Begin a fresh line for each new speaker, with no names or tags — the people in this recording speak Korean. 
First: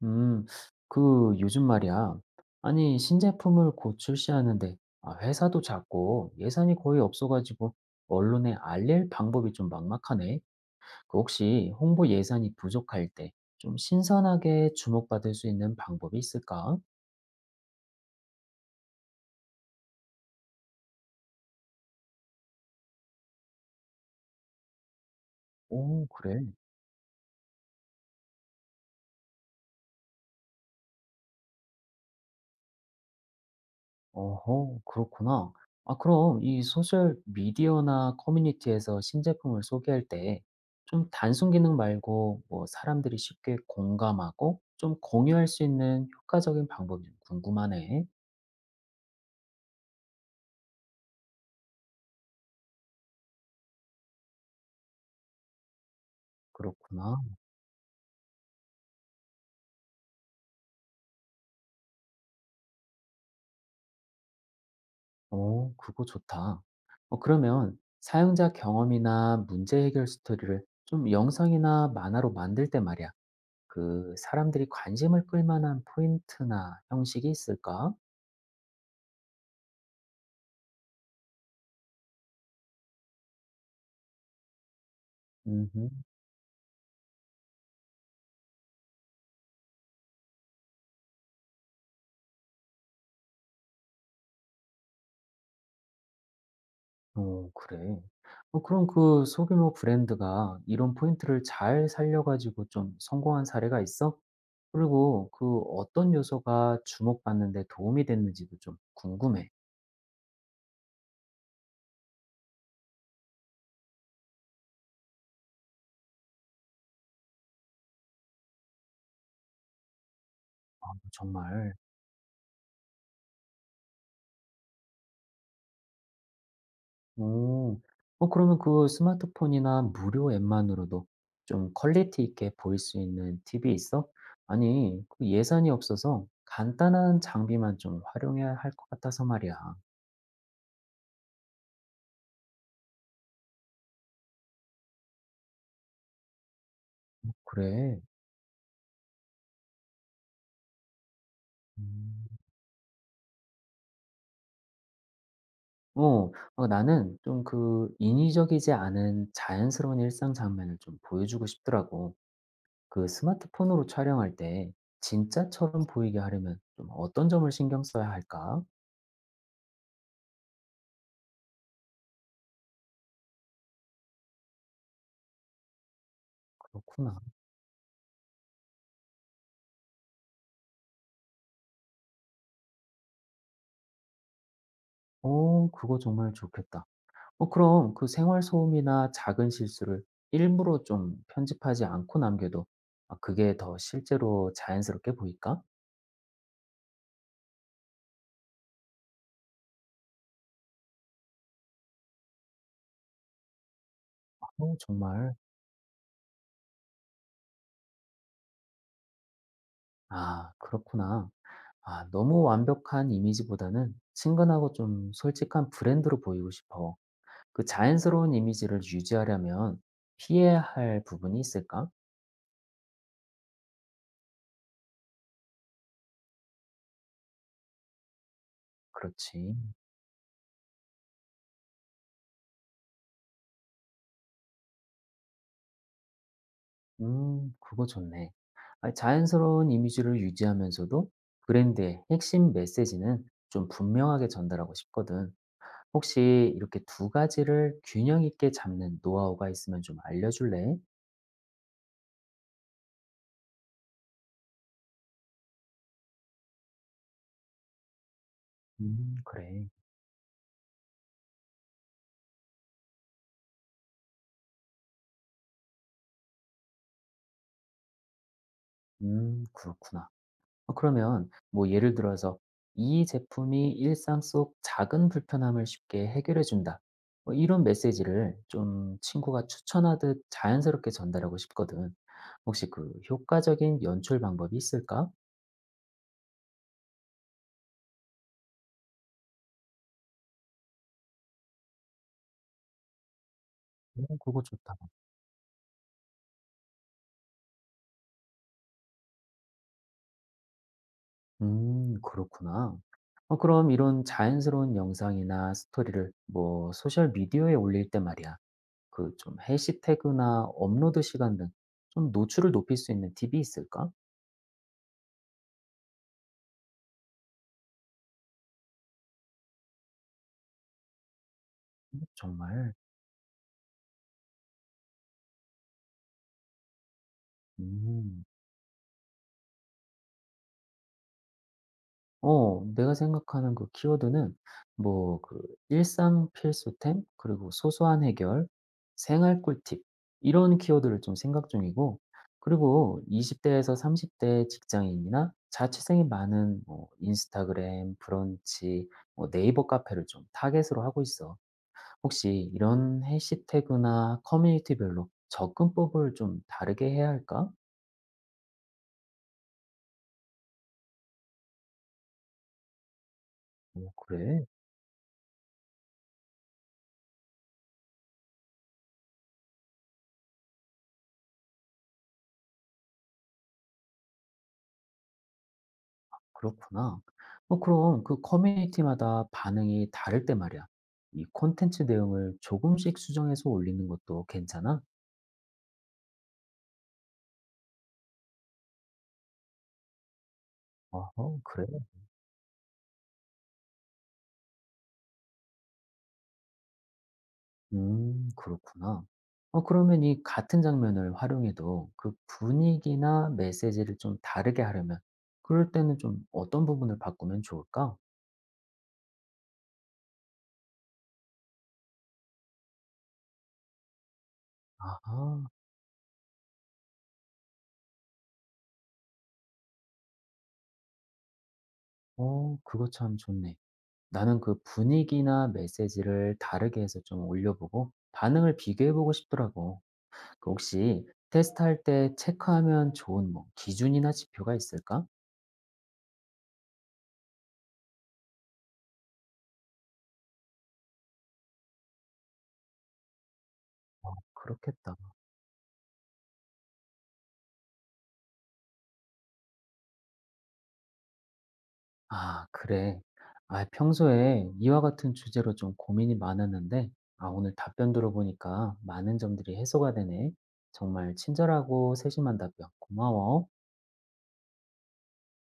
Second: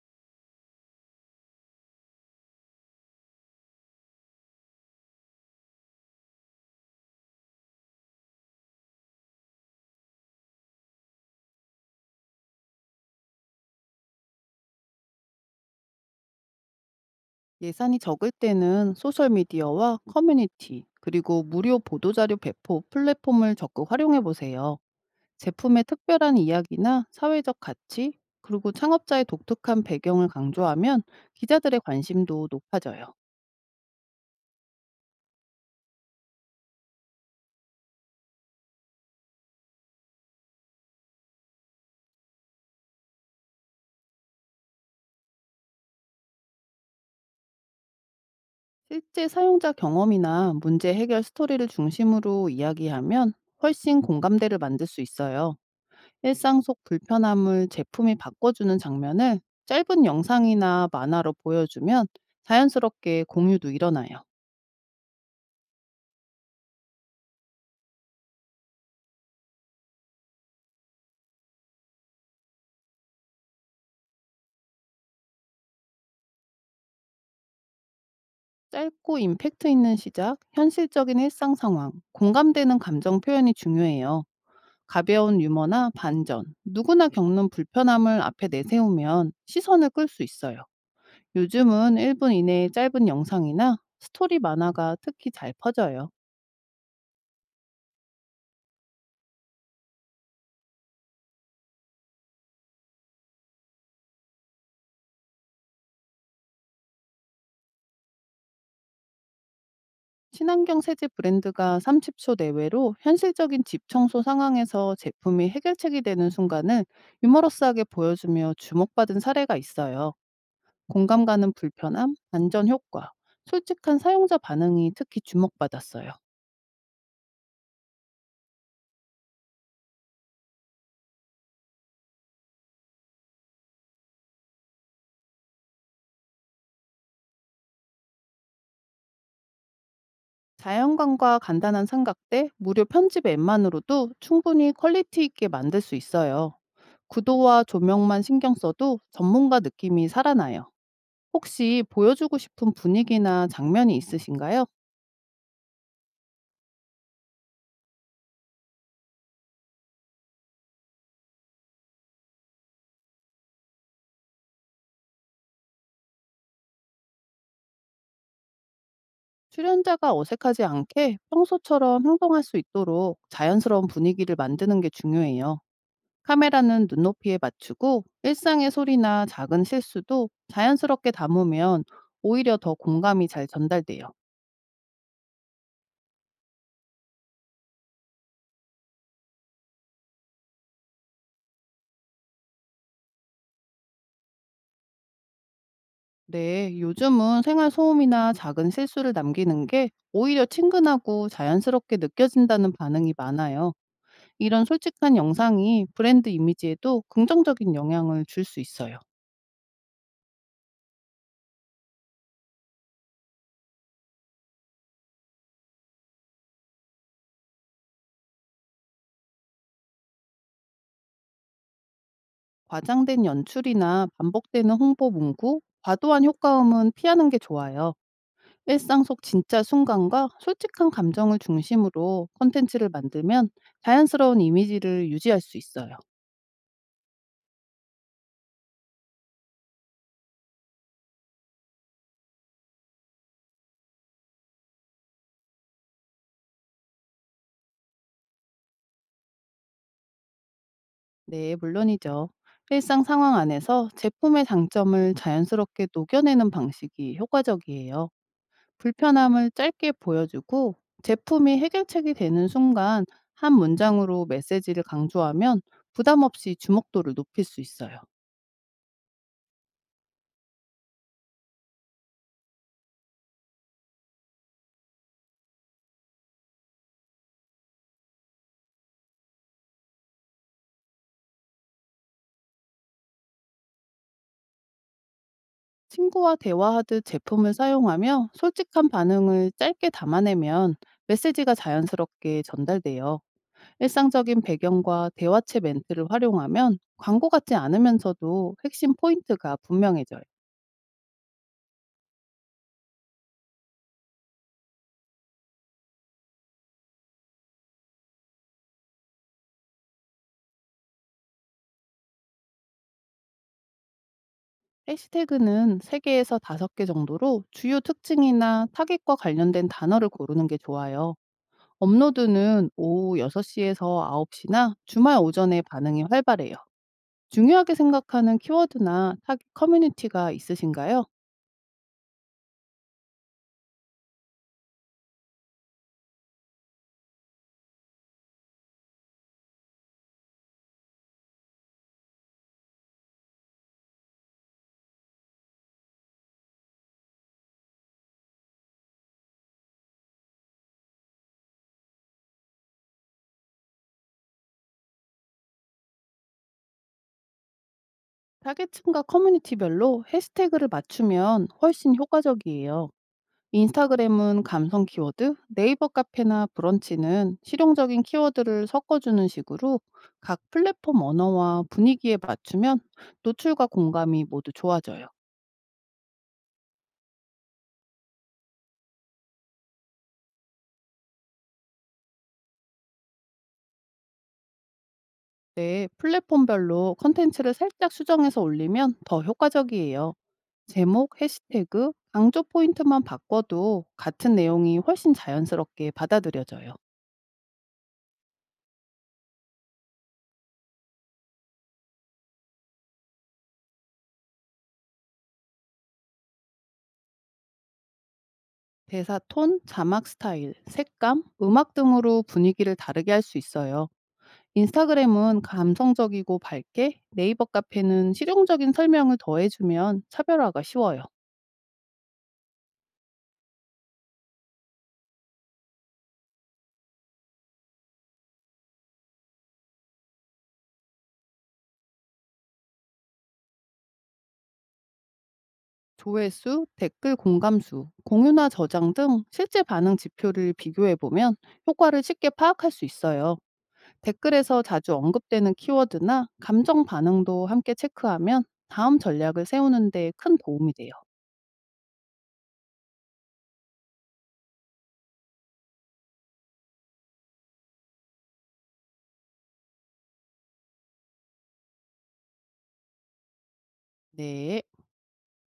음, 그 요즘 말이야. 아니, 신제품을 곧 출시하는데 아, 회사도 작고 예산이 거의 없어가지고 언론에 알릴 방법이 좀 막막하네. 그 혹시 홍보 예산이 부족할 때 좀 신선하게 주목받을 수 있는 방법이 있을까?
예산이 적을 때는 소셜미디어와 커뮤니티, 그리고 무료 보도자료 배포 플랫폼을 적극 활용해 보세요. 제품의
오,
특별한
그래.
이야기나 사회적 가치, 그리고 창업자의 독특한 배경을 강조하면 기자들의 관심도 높아져요.
어허, 그렇구나. 아, 그럼 이 소셜 미디어나 커뮤니티에서 신제품을 소개할 때 좀 단순 기능 말고 뭐 사람들이 쉽게 공감하고 좀 공유할 수 있는 효과적인 방법이 좀 궁금하네.
실제 사용자 경험이나 문제 해결 스토리를 중심으로 이야기하면 훨씬 공감대를 만들 수 있어요. 일상 속
그렇구나.
불편함을 제품이 바꿔주는 장면을 짧은 영상이나 만화로 보여주면 자연스럽게 공유도 일어나요.
어, 그거 좋다. 어, 그러면 사용자 경험이나 문제 해결 스토리를 좀 영상이나 만화로 만들 때 말이야. 그 사람들이 관심을 끌 만한 포인트나 형식이 있을까?
짧고 임팩트 있는 시작, 현실적인 일상 상황, 공감되는 감정 표현이 중요해요. 가벼운 유머나
음.
반전, 누구나 겪는 불편함을 앞에 내세우면 시선을 끌 수 있어요. 요즘은 1분 이내의 짧은 영상이나 스토리 만화가 특히 잘 퍼져요.
어 그래. 어 그럼 그 소규모 브랜드가 이런 포인트를 잘 살려 가지고 좀 성공한 사례가 있어? 그리고 그 어떤 요소가 주목받는 데 도움이 됐는지도 좀 궁금해.
친환경 세제 브랜드가 30초 내외로 현실적인 집 청소 상황에서 제품이 해결책이 되는 순간을 유머러스하게 보여주며 주목받은 사례가 있어요.
아,
공감 가는
정말.
불편함, 안전 효과, 솔직한 사용자 반응이 특히 주목받았어요.
오. 어 그러면 그 스마트폰이나 무료 앱만으로도 좀 퀄리티 있게 보일 수 있는 팁이 있어? 아니 그 예산이 없어서 간단한 장비만 좀 활용해야 할 것 같아서 말이야.
자연광과 간단한 삼각대, 무료 편집 앱만으로도 충분히 퀄리티 있게 만들 수 있어요. 구도와
그래.
조명만 신경 써도 전문가 느낌이 살아나요. 혹시
음.
보여주고 싶은 분위기나 장면이 있으신가요?
어. 어 나는 좀 그 인위적이지 않은 자연스러운 일상 장면을 좀 보여주고 싶더라고. 그 스마트폰으로 촬영할 때 진짜처럼 보이게 하려면 좀 어떤 점을 신경 써야 할까?
출연자가 어색하지 않게 평소처럼 행동할 수 있도록 자연스러운 분위기를 만드는 게 중요해요. 카메라는
그렇구나.
눈높이에 맞추고 일상의 소리나 작은 실수도 자연스럽게 담으면 오히려 더 공감이 잘 전달돼요.
어 그거 정말 좋겠다. 어 그럼 그 생활 소음이나 작은 실수를 일부러 좀 편집하지 않고 남겨도 아 그게 더 실제로 자연스럽게 보일까?
네, 요즘은 생활 소음이나 작은 실수를 남기는 게 오히려 친근하고 자연스럽게 느껴진다는 반응이 많아요. 이런
어,
솔직한
정말.
영상이 브랜드 이미지에도 긍정적인 영향을 줄 수 있어요.
아, 그렇구나. 아, 너무 완벽한 이미지보다는 친근하고 좀 솔직한 브랜드로 보이고 싶어. 그 자연스러운 이미지를 유지하려면 피해야 할 부분이 있을까?
과장된 연출이나 반복되는 홍보 문구, 과도한 효과음은 피하는 게 좋아요. 일상 속
그렇지.
진짜 순간과 솔직한 감정을 중심으로 콘텐츠를 만들면 자연스러운 이미지를 유지할 수 있어요.
그거 좋네. 아, 자연스러운 이미지를 유지하면서도 브랜드의 핵심 메시지는 좀 분명하게 전달하고 싶거든. 혹시 이렇게 두 가지를 균형 있게 잡는 노하우가 있으면 좀 알려줄래?
네, 물론이죠. 일상 상황 안에서 제품의 장점을 자연스럽게 녹여내는 방식이 효과적이에요. 불편함을
그래.
짧게 보여주고 제품이 해결책이 되는 순간 한 문장으로 메시지를 강조하면 부담 없이 주목도를 높일 수 있어요.
그렇구나. 어 그러면 뭐 예를 들어서 '이 제품이 일상 속 작은 불편함을 쉽게 해결해 준다.' 뭐 이런 메시지를 좀 친구가 추천하듯 자연스럽게 전달하고 싶거든. 혹시 그 효과적인 연출 방법이 있을까?
친구와 대화하듯 제품을 사용하며 솔직한 반응을 짧게 담아내면 메시지가 자연스럽게 전달돼요.
오,
일상적인
그거 좋다.
배경과 대화체 멘트를 활용하면 광고 같지 않으면서도 핵심 포인트가 분명해져요.
음, 그렇구나. 어 그럼 이런 자연스러운 영상이나 스토리를 뭐 소셜 미디어에 올릴 때 말이야. 그 좀 해시태그나 업로드 시간 등 좀 노출을 높일 수 있는 팁이 있을까?
해시태그는 3개에서 5개 정도로 주요 특징이나 타깃과 관련된 단어를 고르는 게 좋아요. 업로드는
정말.
오후 6시에서 9시나 주말 오전에 반응이 활발해요. 중요하게
음.
생각하는 키워드나 타깃 커뮤니티가 있으신가요?
어 내가 생각하는 그 키워드는 뭐 그 일상 필수템 그리고 소소한 해결, 생활 꿀팁 이런 키워드를 좀 생각 중이고 그리고 20 대에서 30대 직장인이나 자취생이 많은 뭐 인스타그램, 브런치, 뭐 네이버 카페를 좀 타겟으로 하고 있어. 혹시 이런 해시태그나 커뮤니티별로 접근법을 좀 다르게 해야 할까?
타겟층과 커뮤니티별로 해시태그를 맞추면 훨씬 효과적이에요.
오,
인스타그램은
그래?
감성 키워드, 네이버 카페나 브런치는 실용적인 키워드를 섞어주는 식으로 각 플랫폼 언어와 분위기에 맞추면 노출과 공감이 모두 좋아져요.
그렇구나. 어 그럼 그 커뮤니티마다 반응이 다를 때 말이야. 이 콘텐츠 내용을 조금씩 수정해서 올리는 것도 괜찮아?
네, 플랫폼별로 컨텐츠를 살짝 수정해서 올리면 더 효과적이에요. 제목,
어허, 그래?
해시태그, 강조 포인트만 바꿔도 같은 내용이 훨씬 자연스럽게 받아들여져요.
그렇구나. 어, 그러면 이 같은 장면을 활용해도 그 분위기나 메시지를 좀 다르게 하려면 그럴 때는 좀 어떤 부분을 바꾸면 좋을까?
대사 톤, 자막 스타일, 색감, 음악 등으로 분위기를 다르게 할 수 있어요. 인스타그램은
아하,
감성적이고 밝게, 네이버 카페는 실용적인 설명을 더해주면 차별화가 쉬워요.
어, 그거 참 좋네. 나는 그 분위기나 메시지를 다르게 해서 좀 올려보고 반응을 비교해보고 싶더라고. 그 혹시 테스트할 때 체크하면 좋은 뭐 기준이나 지표가 있을까?
조회수, 댓글 공감수, 공유나 저장 등 실제 반응 지표를 비교해보면 효과를 쉽게 파악할 수 있어요.
어,
댓글에서 자주
그렇겠다.
언급되는 키워드나 감정 반응도 함께 체크하면 다음 전략을 세우는데 큰 도움이 돼요.
아, 그래. 아, 평소에 이와 같은 주제로 좀 고민이 많았는데, 아, 오늘 답변 들어보니까 많은 점들이 해소가 되네. 정말 친절하고 세심한 답변 고마워.
네.